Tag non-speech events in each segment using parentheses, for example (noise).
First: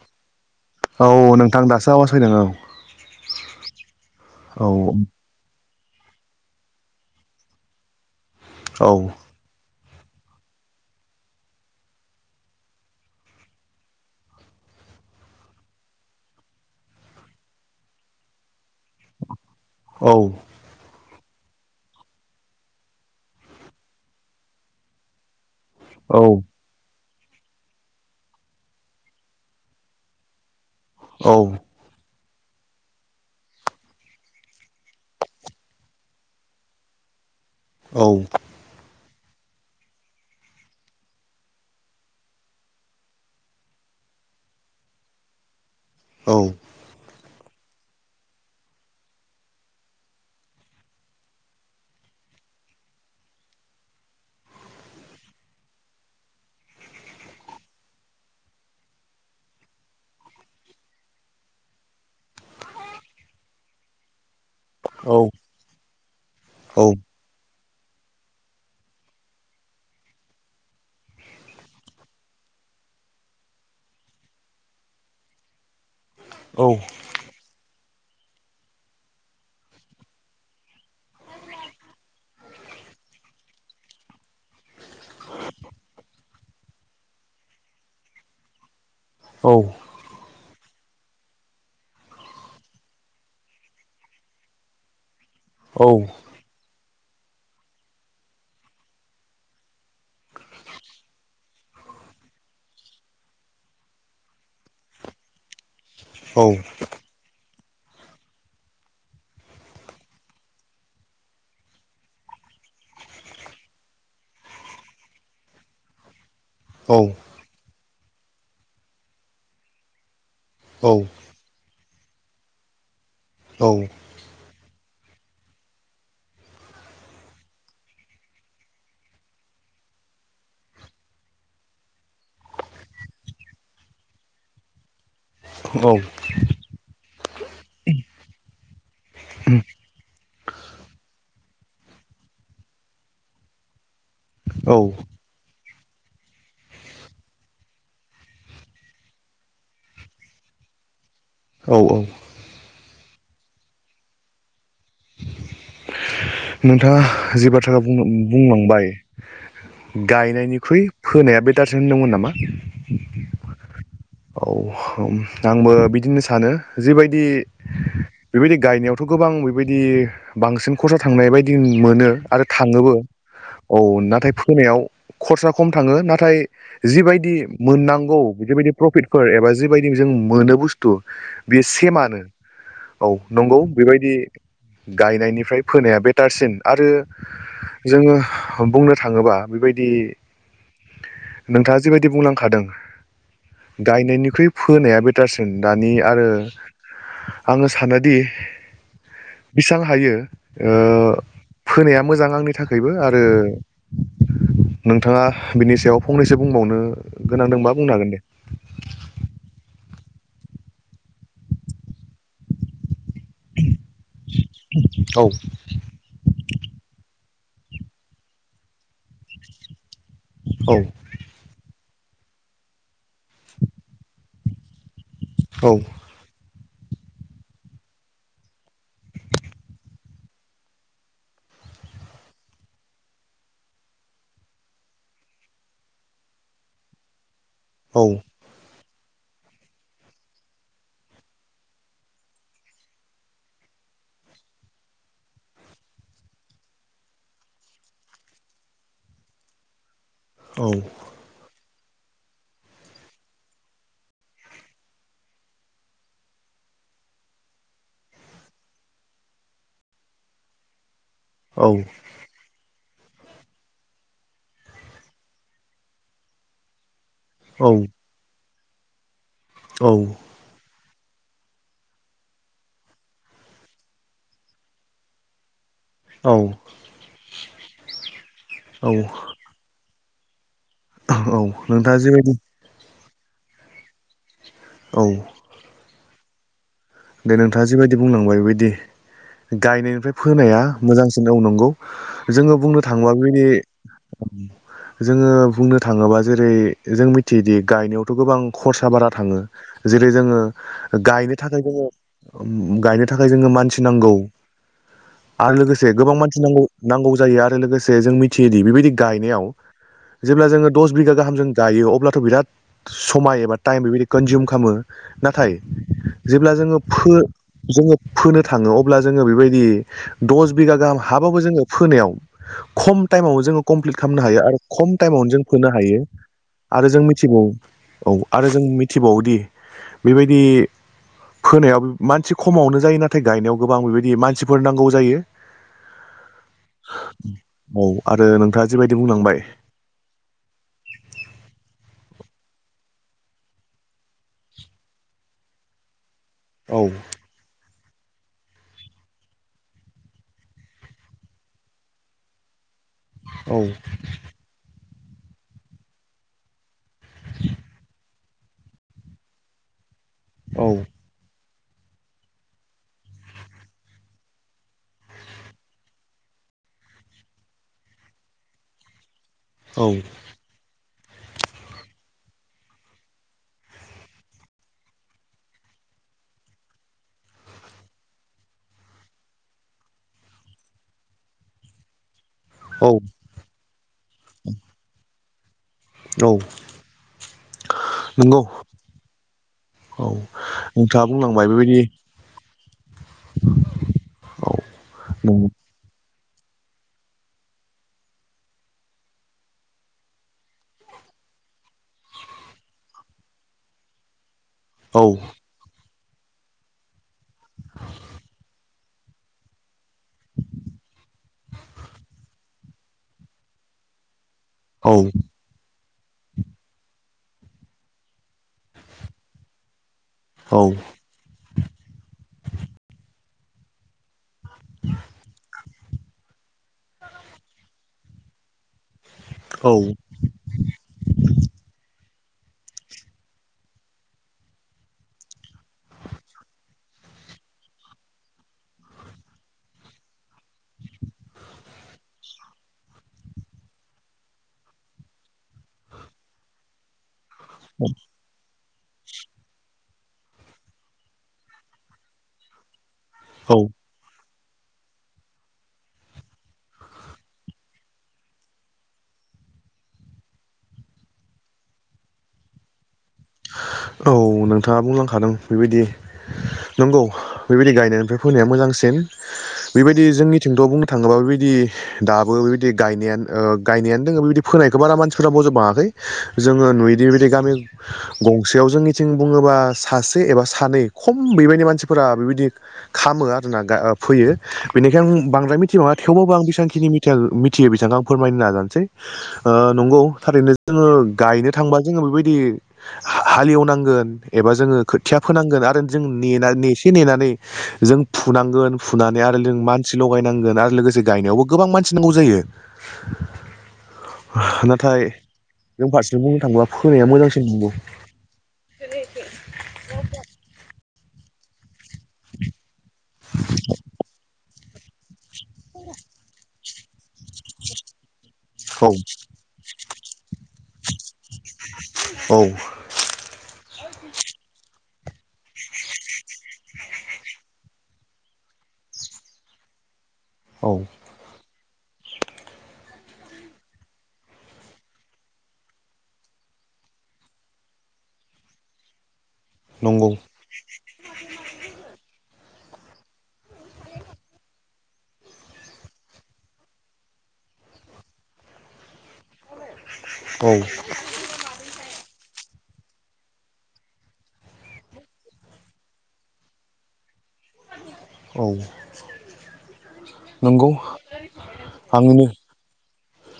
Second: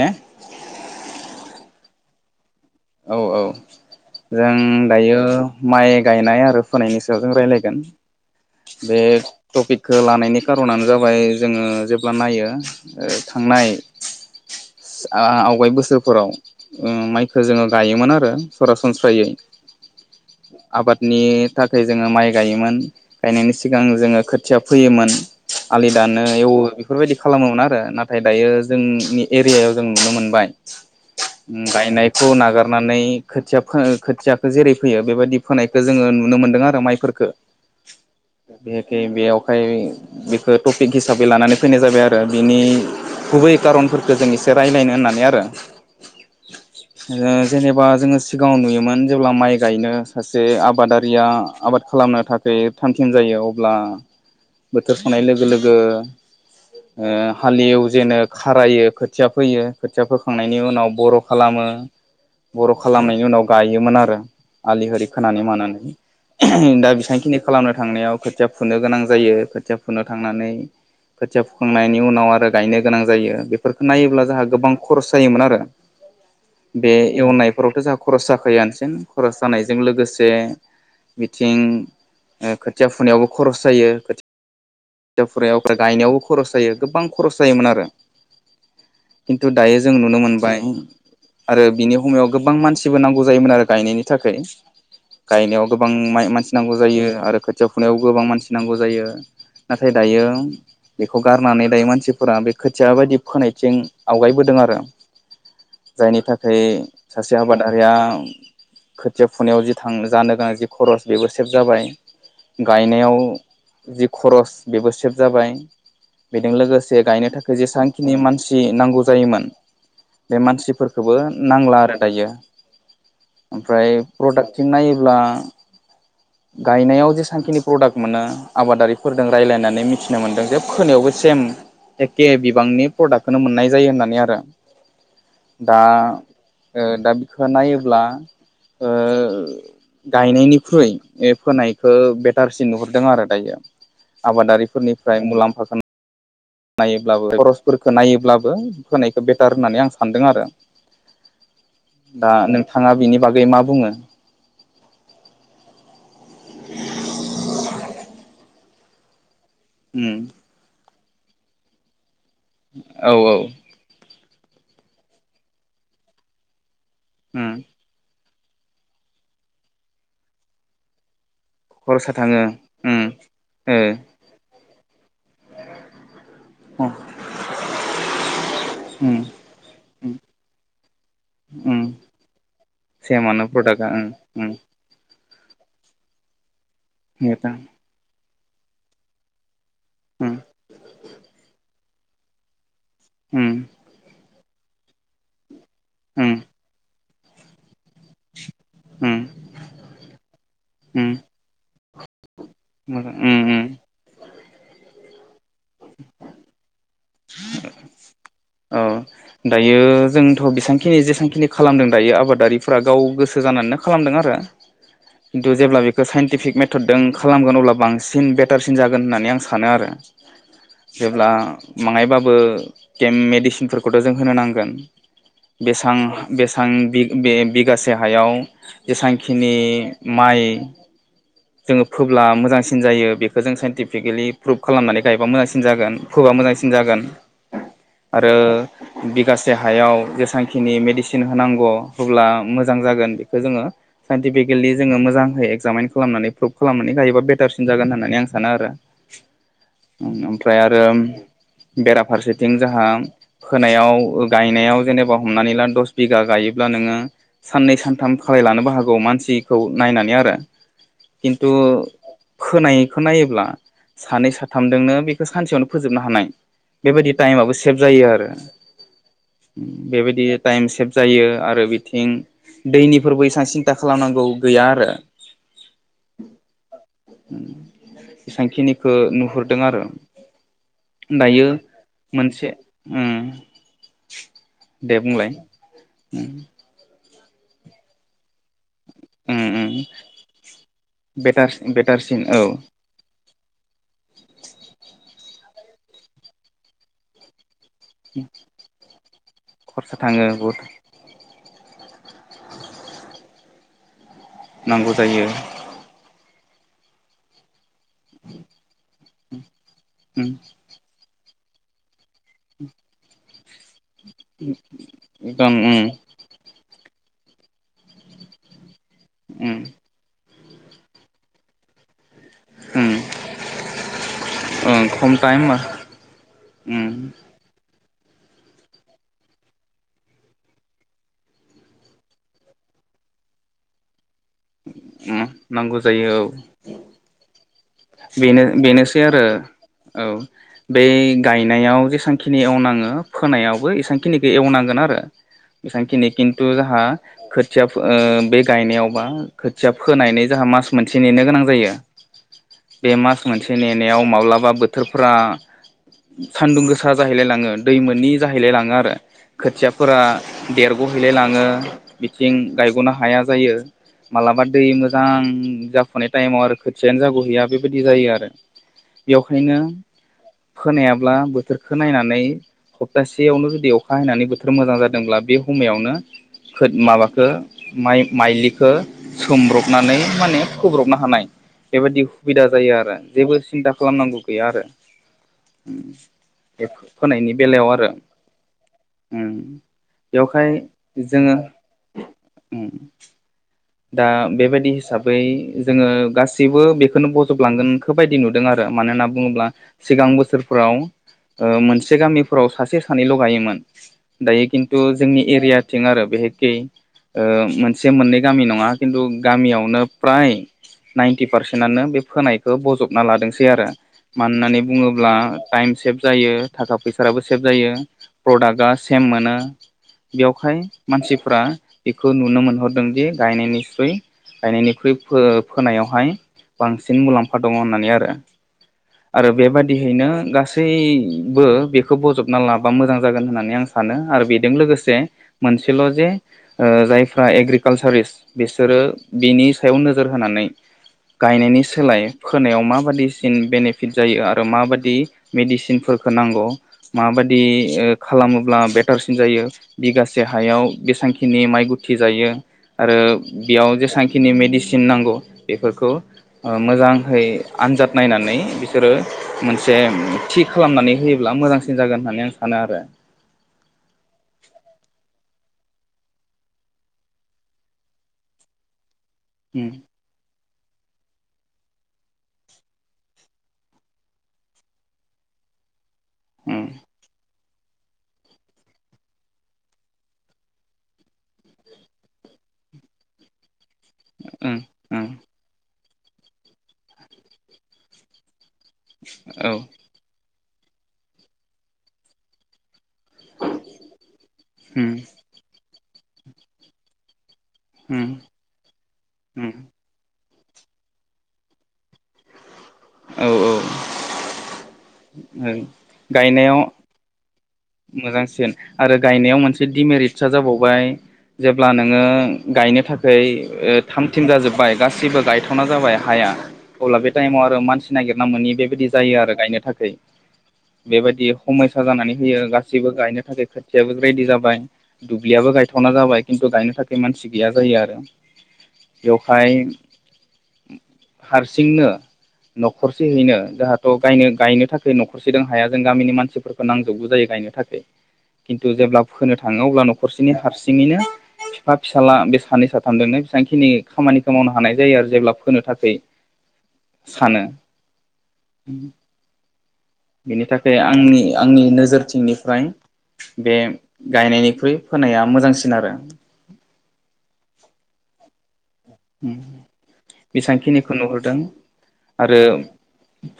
ने औ नोंथां दासो आवास फैदों औ औ औ जों दायो माइ गायनाय आरो फोनायनि सायाव जों राय्लायगोन औ बे टपिक खौ लानायनि कारनानो जाबाय जोङो जेब्ला नायो ओ थांनाय आ-आवगाय बोसोरफोराव ओम माइखौ जोङो गायोमोन आरो सरासनस्रायै औ आबाद नि थाखाय जोङो माइ गायोमोन गायनायनि सिगां जोङो खोथिया फोयोमोन आलि दानो एवो बेफोरबायदि खालामोमोन आरो नाथाय दायो जोंनि एरियायाव जों नुनो मोनबाय औ ओम गायनायखौ नागार नानै खोथिया फो खोथियाखौ जेरै फैयो बेबायदि फोनायखौ जोङो नुनो मोनदों आरो माइफोरखौ औ (unintelligible) बेयावहाय बेखौ टपिक हिसाबै लानानै फैनाय जाबाय आरो बिनि गुबै कारनफोरखौ जों एसे रायज्लायनो होननानै आरो। औ जेनेबा जोङो सिगाङाव नुयोमोन जेब्ला माइ गायनो सासे आबादारिया आबाद खालामनो थाखाय थाम थिम जायो अब्ला बोथोर संनाय लोगो लोगो ओ हालिव जेनो खारायो खोथिया फोयो खोथिया फोखांनायनि उनाव बर' खालामो ओ बर' खालामनायनि उनाव गायोमोन आरो आलि हरि औ खोनानानै मानानै औ दा बेसांखिनि खालामनो थांनायाव खोथिया फुनो गोनां जायो खोथिया फुनो थांनानै खोथिया फुखांनायनि उनाव आरो गायनो गोनां जायो बेफोरखौ नायोब्ला जोंहा गोबां खरस जायोमोन आरो औ न'खावथ' जोंहा खरस जाखायोनोसिन खरस जानायजों लोगोसे बिथिं खोथिया फुनायावबो खरस जायो खोथिया (unintelligible) गायनायावबो खरस जायो गोबां खरस जायोमोन आरो खिन्थु दायो जों नुनो मोनबाय आरो बिनि याव गोबां मानसिबो नांगौ जायोमोन आरो गायनायनि थाखाय। गायनायाव गोबां मानसि नांगौ जायो आरो खोथिया फुनायाव गोबां मानसि नांगौ जायो नाथाय दायो बेखौ गारनानै दायो मानसिफोरा बे खोथिया बायदि फोनायथिं आवगायबोदों आरो जायनि थाखाय सासे आबादारिया खोथिया फुनायाव जि थां जानो गोनां जि खरस बेबो सेभ जाबाय गायनायाव जि खरस बेबो सेभ जाबाय। बेजों लोगोसे गायनो थाखाय जेसांखिनि मानसि नांगौ जायोमोन। बे मानसिफोरखौबो नांला आरो दायो ओमफ्राय प्रडाक्थिं नायोब्ला ब्ला गायनायाव जेसेांखिनि प्रडाक्ट मोनो आबादारिफोरदों रायज्लायनानै मिथिनो मोनदों जे फोनायावबो सेम एखे बिबांनि प्रडाक्टखौनो मोननाय जायो होननानै आरो दा औ ओ दा बिखौ नायोब्ला ओ गायनायनिख्रुइ होनायखो बेटारसिन नुहुरदों आरो दायो औ आबादारिफोरनिफ्राय मुलाम्फा (unintelligible) नायोब्लाबो खरसफोरखौ नायोब्लाबो होनायखौ बेटार होननानै आं सानदों आरो औ औ दा नोंथाङा बिनि बागै मा बुङो नोंथाङा जि बाथ्राखौ बुं बुंलांबाय उम गायनायनिख्रुइ फोनाया बेटारसो होनदोंमोन नामा औ औ। औ औ आंबो बिदिनो सानो जिबायदि उम बेबायदि गायनायावथ' गोबां बेबायदि बांसिन खरसा थांनाय बायदि दि मोनो खरसा थाङो आरो थाङोबो उम औ ओ नाथाय होनायाव खरसा खम थाङो नाथाय जिबायदि मोननांगौ बिदिबायदि उम एबा जिबायदि जों उम मोनो बुस्थु बेयो सेमानो औ नंगौ बेबायदि गा गायनायनिफ्राय फोनाया बेटारसिन आरो जोङो बुंनो थाङोबा बेबायदि नोंथाङा जिबायदि बुंलांखादों। गायनायनिख्रुइ फोनाया बेटारसिन दानि आरो उम आङो सानोदि उम बेसेबां हायो ओ उम फोनाया मोजां आंनि थाखायबो मोजां आरो उम नों। उम नोंथाङा बिनि सायाव फंनैसो बुंबावनो गोनांदोंबा बुंनो हागोन दे औ दायो जोंथ' बेसेबांखिनि जेसांखिनि खालामदों दायो आबादारिफोरा गाव गोसो गोसो जानानैनो खालामदों आरो औ खिन्थु जेब्ला बेखौ साइन्टिफिक मेथडदों खालामगोन अब्ला बांसिन बेटारसिन जागोन होननानै आं सानो आरो औ जेब्ला बाङायबाबो मेग मेडिसिनफोरखौथ' जों होनो नांगोन औ बेसां बेसां आं बे बिगासे हायाव जेसेबांखिनि माइ जोङो फोब्ला मोजांसिन जायो बेखौ जों साइन्टिफिकेलि प्रुभ खालामनानै गायबा मोजांसिन जागोन फोबा मोजांसिन जागोन औ आरो बिगासे हायाव जेसेबांखिनि मेडिसिन होनांगौ होब्ला मोजां जागोन बेखो जोङो साइन्टिफिकेलि जोङो मोजांहै एगजामिन खालामनानै प्रुभ खालामनानै गायोबा बेटारसिन जागोन होननानै आं सानो आरो ओमफ्राय औ आरो बेराफारसेथिं जाहा फोनायाव गायनायाव जेनेबा हमनानै ला दस बिघा गायोब्ला नोङो साननै सानथाम लानोबो हागौ मानसिखौ नायनानै आरो खिन्थु औ खोनाय बेखौ नायोब्ला सानै साथामजोंनो बेखो सानसेयावनो फोजोबनो हानाय बेबायदि टाइमाबबो औ सेभ जायो आरो बेबायदि टाइम सेब जायो आरो बिथिं दैनिफोरबो एसेबां सिन्था खालामनांगौ गैया आरो औ औ बेसांखिनिखौ नुहुरदों आरो दायो औ नोंथाङा जिबायदि मोनसे उम दे औ बुंलाय दे नोंथाङा जिबायदि बुंलांबाय बिदि उम उम गायनायनिफ्राय फोनाया मोजांसिन औ बेटार नंगौ बेटारसिन औ जोङो बुंनो थाङोबा बिदि (unintelligible) जोङो बुंनो थाङोबा जेरै जों मिथियोदि गायनायावथ' गोबां खरसा बारा थाङो खरसा जेरै थाङो जोङो बहुद गायनो थाखाय जोङो गायनो थाखाय जोङो मानसि नांगौ नांगौ जायो आरो लोगोसे गोबां मानसि नांगौ जायो आरो लोगो जों मिथियोदि बेबादि गायनायाव उम जेब्ला जों दस बिघा गाहाम जों गायो अब्ला बिराद समाय एबा टाइम बेबायदि कनजउम खालामो एकदम नाथाय उम जेब्ला जोङो फो जोङो फोनो थाङो अब्ला जोङो उम बेबायदि दस बिगा गाहाम हाबाबो जोङो फोनायाव उम खम टाइमावनो जोङो कमप्लिट खालामनो हायो आरो ओं खम टाइमावनो जों टाइम फोनो हायो आरो उम जों मिथिबावो औ आरो जों मिथिबावोदि बेबायदि फोनायाव मानसि खमावनो जायो नाथाय गायनायाव गोबां बेबायदि मानसि सिफोर नांगौ जायो उम नांगौ जायो औ औ आरो बेनो नोंथाङा जिबायदि बेनोसै आरो बुंलांबाय औ बै गायनायाव जेसां खिनि एवनाङो फोनायावबो इसबांखिनिखौ एवनांगोन आरो इसांखिनि किन्तु औ जोंहा खोथिया बे गायनायावबा खोथिया फोनायानै जोंहा मास मोनसे नेनो गोनां जायो बे मास मोनसे औ नेनायाव माब्लाबा बोथोर फ्रा सान्दुं गोसा जाहैलाय लाङो दै मोननि जाहैलाय लाङो आरो खोथिया फोर औ देरग'हैलाय लाङो बिथिं गायग'नो हाया जायो माबलाबा दै मोजां जाफुनाय टाइमाव आरो खोथियानो जागो हैया बेबायदि जायो आरो बेखायनो औ फोनायाब्ला बोथोरखौ नायनानै सप्तासेयावनो जुदि अखा हैनानै बोथोर मोजां जादोंब्ला बे समायावनो ख माबााख माइ माइलिखौ सोमब्रबनानै माने खोब्रबनो हानाय बेबायदि सुबिदा जायो औ आरो जेबो सिन्था खालामनांगौ गैया आरो औ बे फोनायनि बेलायाव आरो नंगौ औ बेवहाय नोंथाङा जोङो बुंलांबाय बेबायदि दा औ बेबायदि हिसाबै नों जोङो गासिबो बेखौनो बजबलांगोनखौ बायदि नुदों आरो मानो होनना बुङोब्ला सिगां बोसोरफ्राव मोनसे गामिफोराव सासे सानैल' गायोमोन दायो खिन्थु औ जोंनि एरियाथिं आरो बेहायखि मोनसे मोननै नंङा खिनथु गामियावनो फ्राय नाइनथि फारसेन नानो बे फोनाय खौ बजबना लादोंसै आरो मानो होननानै औ बुङोब्ला टाइम सेभ जायो थाखा फैसाबो सेब जायो प्रडाक्टआ सेम मोनो। बेयावहाय औ मानसिफ्रा बेखौ नुनो मोनहरदों दि गायनायनिस्रुइ गायनायनिख्रुइ फोनायावहाय बांसिन मुलाम्फा दङो होननानै आरो। आरो औ बेबादियैनो गासैबो बेखौ बोजब ना लाबा मोजां जागोन होननानै आं सानो आरो बेजों लोगोसे मोनसेल' जे जायफ्रा एग्रिकालसारस्ट बिसोरो बिनि सायाव नोजोर होनानै गायनायनि सोलाय फोनायाव माबाददिसिन बेनिफिट जायो आरो माबाददि मेडिसिनफोर होनांगौ मा बादि खालामोब्ला थारसिन जायो बिगासे हायाव बेसेबांखिनि माइ गुथि जायो आरो औ बेयाव जेसेबांखिनि मेडिसिन नांगौ बेफोरखौ मोजांहै आनजाद नायनानै बिसोरो मोनसे थि खालामनानै होयोब्ला दा मोजांसिन जागोन होननानै आं सानो आरो। औ नोंथाङा बुंलांखादों बेबायदि नंगौ बेबायदि गायनायनिफ्राय फोनाया मोजांसिन उम बेबायदि जोंनिथिंथ' बुंनो थाङोबा बेबायदि बिदि दाबो बेबायदि गायनायानो गायनायानो दङ बिबायदि फोनायखौ बारा मानसिफ्रा बजब बाङाखै जोङो उम नुयदि बिदि गामि गंसेयाव जोंनिथिं बुङोबा सासे एबा सानै खम बेबायदि मानसिफोरा बेबायदि खामो आरोना फैयो बेनिखाय उम उम आं बांद्राय मिथिबङा थेवबाबो आं बेबांखिनि मिथियो बेसांखौ आं फोरमायनो नाजानोसै औ सै नंगौ थारैनो जोङो गायनो थांबा जोङो बेबायदि हालेवनांगोन एबा जोङो उम खोथिया फोनांगोन आरो जों नेसे नेनानै जों उम फुनांगोन फुनानै आरो उम जों मानसि लगाय नांगोन गायनायावबो गोबां मानसि नांगौ जायो। औ औ जों फारसें बुंनो गायनायाव थाङोब्ला फोनाया मोजांसि मोजांसिन आरो गायनायाव मोनसे दिडमेरिटसआ जाबावबाय। जेब्ला नोङो गायनो थाखाय थामथिं जाजोब खांबाय गासिबो गायथावना जाबाय हाया अब्ला बे टाइमाव आरो मानसि नागिरना मोनोनि औ बेबायदि जायो आरो गायनो थाखाय बेबायदि समयसा जानानै फैयो औ गासैबो गायनो थाखाय खोथि खोथियाबो रेडि जाबाय दुब्लियाबो गायथावना जाबाय खिन्थु गायनो थाखाय मानसि गैया जायो आरो। बेवहाय औ हारसिंनो न'खरसेयैनो जाहाथ' गायनो गायनो न'खरसे दं हाया जों गामिनि मानसिफोरखौ नांजोबगौ जायो गायनो थाखाय खिन्थु जेब्ला फोनो थाङो अब्ला नंगौ न'खरसेनि हारसिङैनो बिफा फिसाला बे सानैनै साथामजोंनो बेसेबांखिनि खामानिखौ मावनो हानाय जायो आरो जेब्ला फोनो थाखाय सानो बेनि औ थाखाय आंनि आंनि नोजोरथिंनिफ्राय बे गायनायनिख्रुइ फोनाया मोजांसिन आरो। औ। नंगौ बेसेबांखिनिखौ नुहुरदों आंनिनो आरो।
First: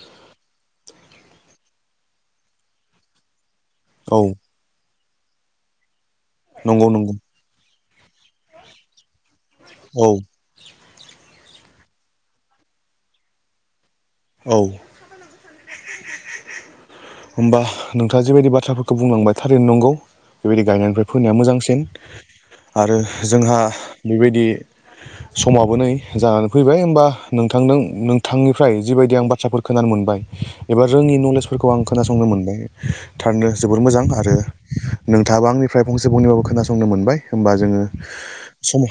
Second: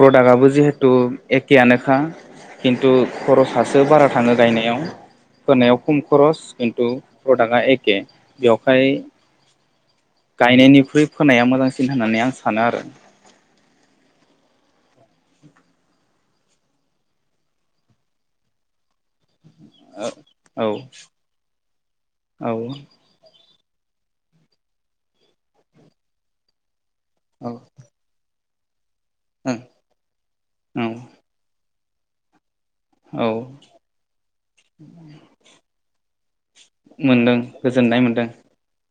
प्रडाक्ट आआबो जिहेथु एखेयनोखा खिन्थु खरस थासो बारा औ थाङो गायनायाव होनायाव खम खरस नंगौ खिन्थु नंगौ प्रडाक्टआ एक बेवहाय औ गायनायनिख्रुइ फोनाया मोजांसिन होननानै आं सानो आरो। औ। होमबा नोंथाङा जेबायदि बाथ्राफोरखौ बुंलांबाय। थारैनो नंगौ औ औ बेबायदि गायनायनिफ्राय फोनाया मोजांसिन औ आरो जोंहा। बेबायदि समाबो नै जानानै फैबाय होमबा औ नोंथां नोंथांनि फ्राय जिबायदि आं बाथ्राफोर खोनानो मोनबाय एबा रोङि नलेजफोरखौ आं खोनासंनो मोनबाय। औ थारैनो जोबोर मोजां आरो नोंथाङाबो आंनिफ्राय फंसे फंनैबाबो खोना। संनोमोनबाय मोनदों होमबा जोंङो गोजोननाय मोनदों सम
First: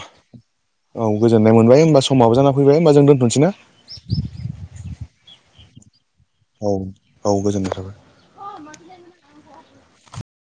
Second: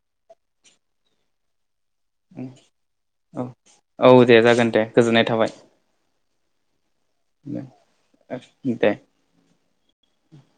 औ गोजोनाय मोनबाय होमबा स समाबो जाना फैबाय होमबा जों दोनथ'नोसै औ ना? औ दे जागोन दे गोजोननाय थाबाय। औ। औ गोजोननाय थाबाय दे।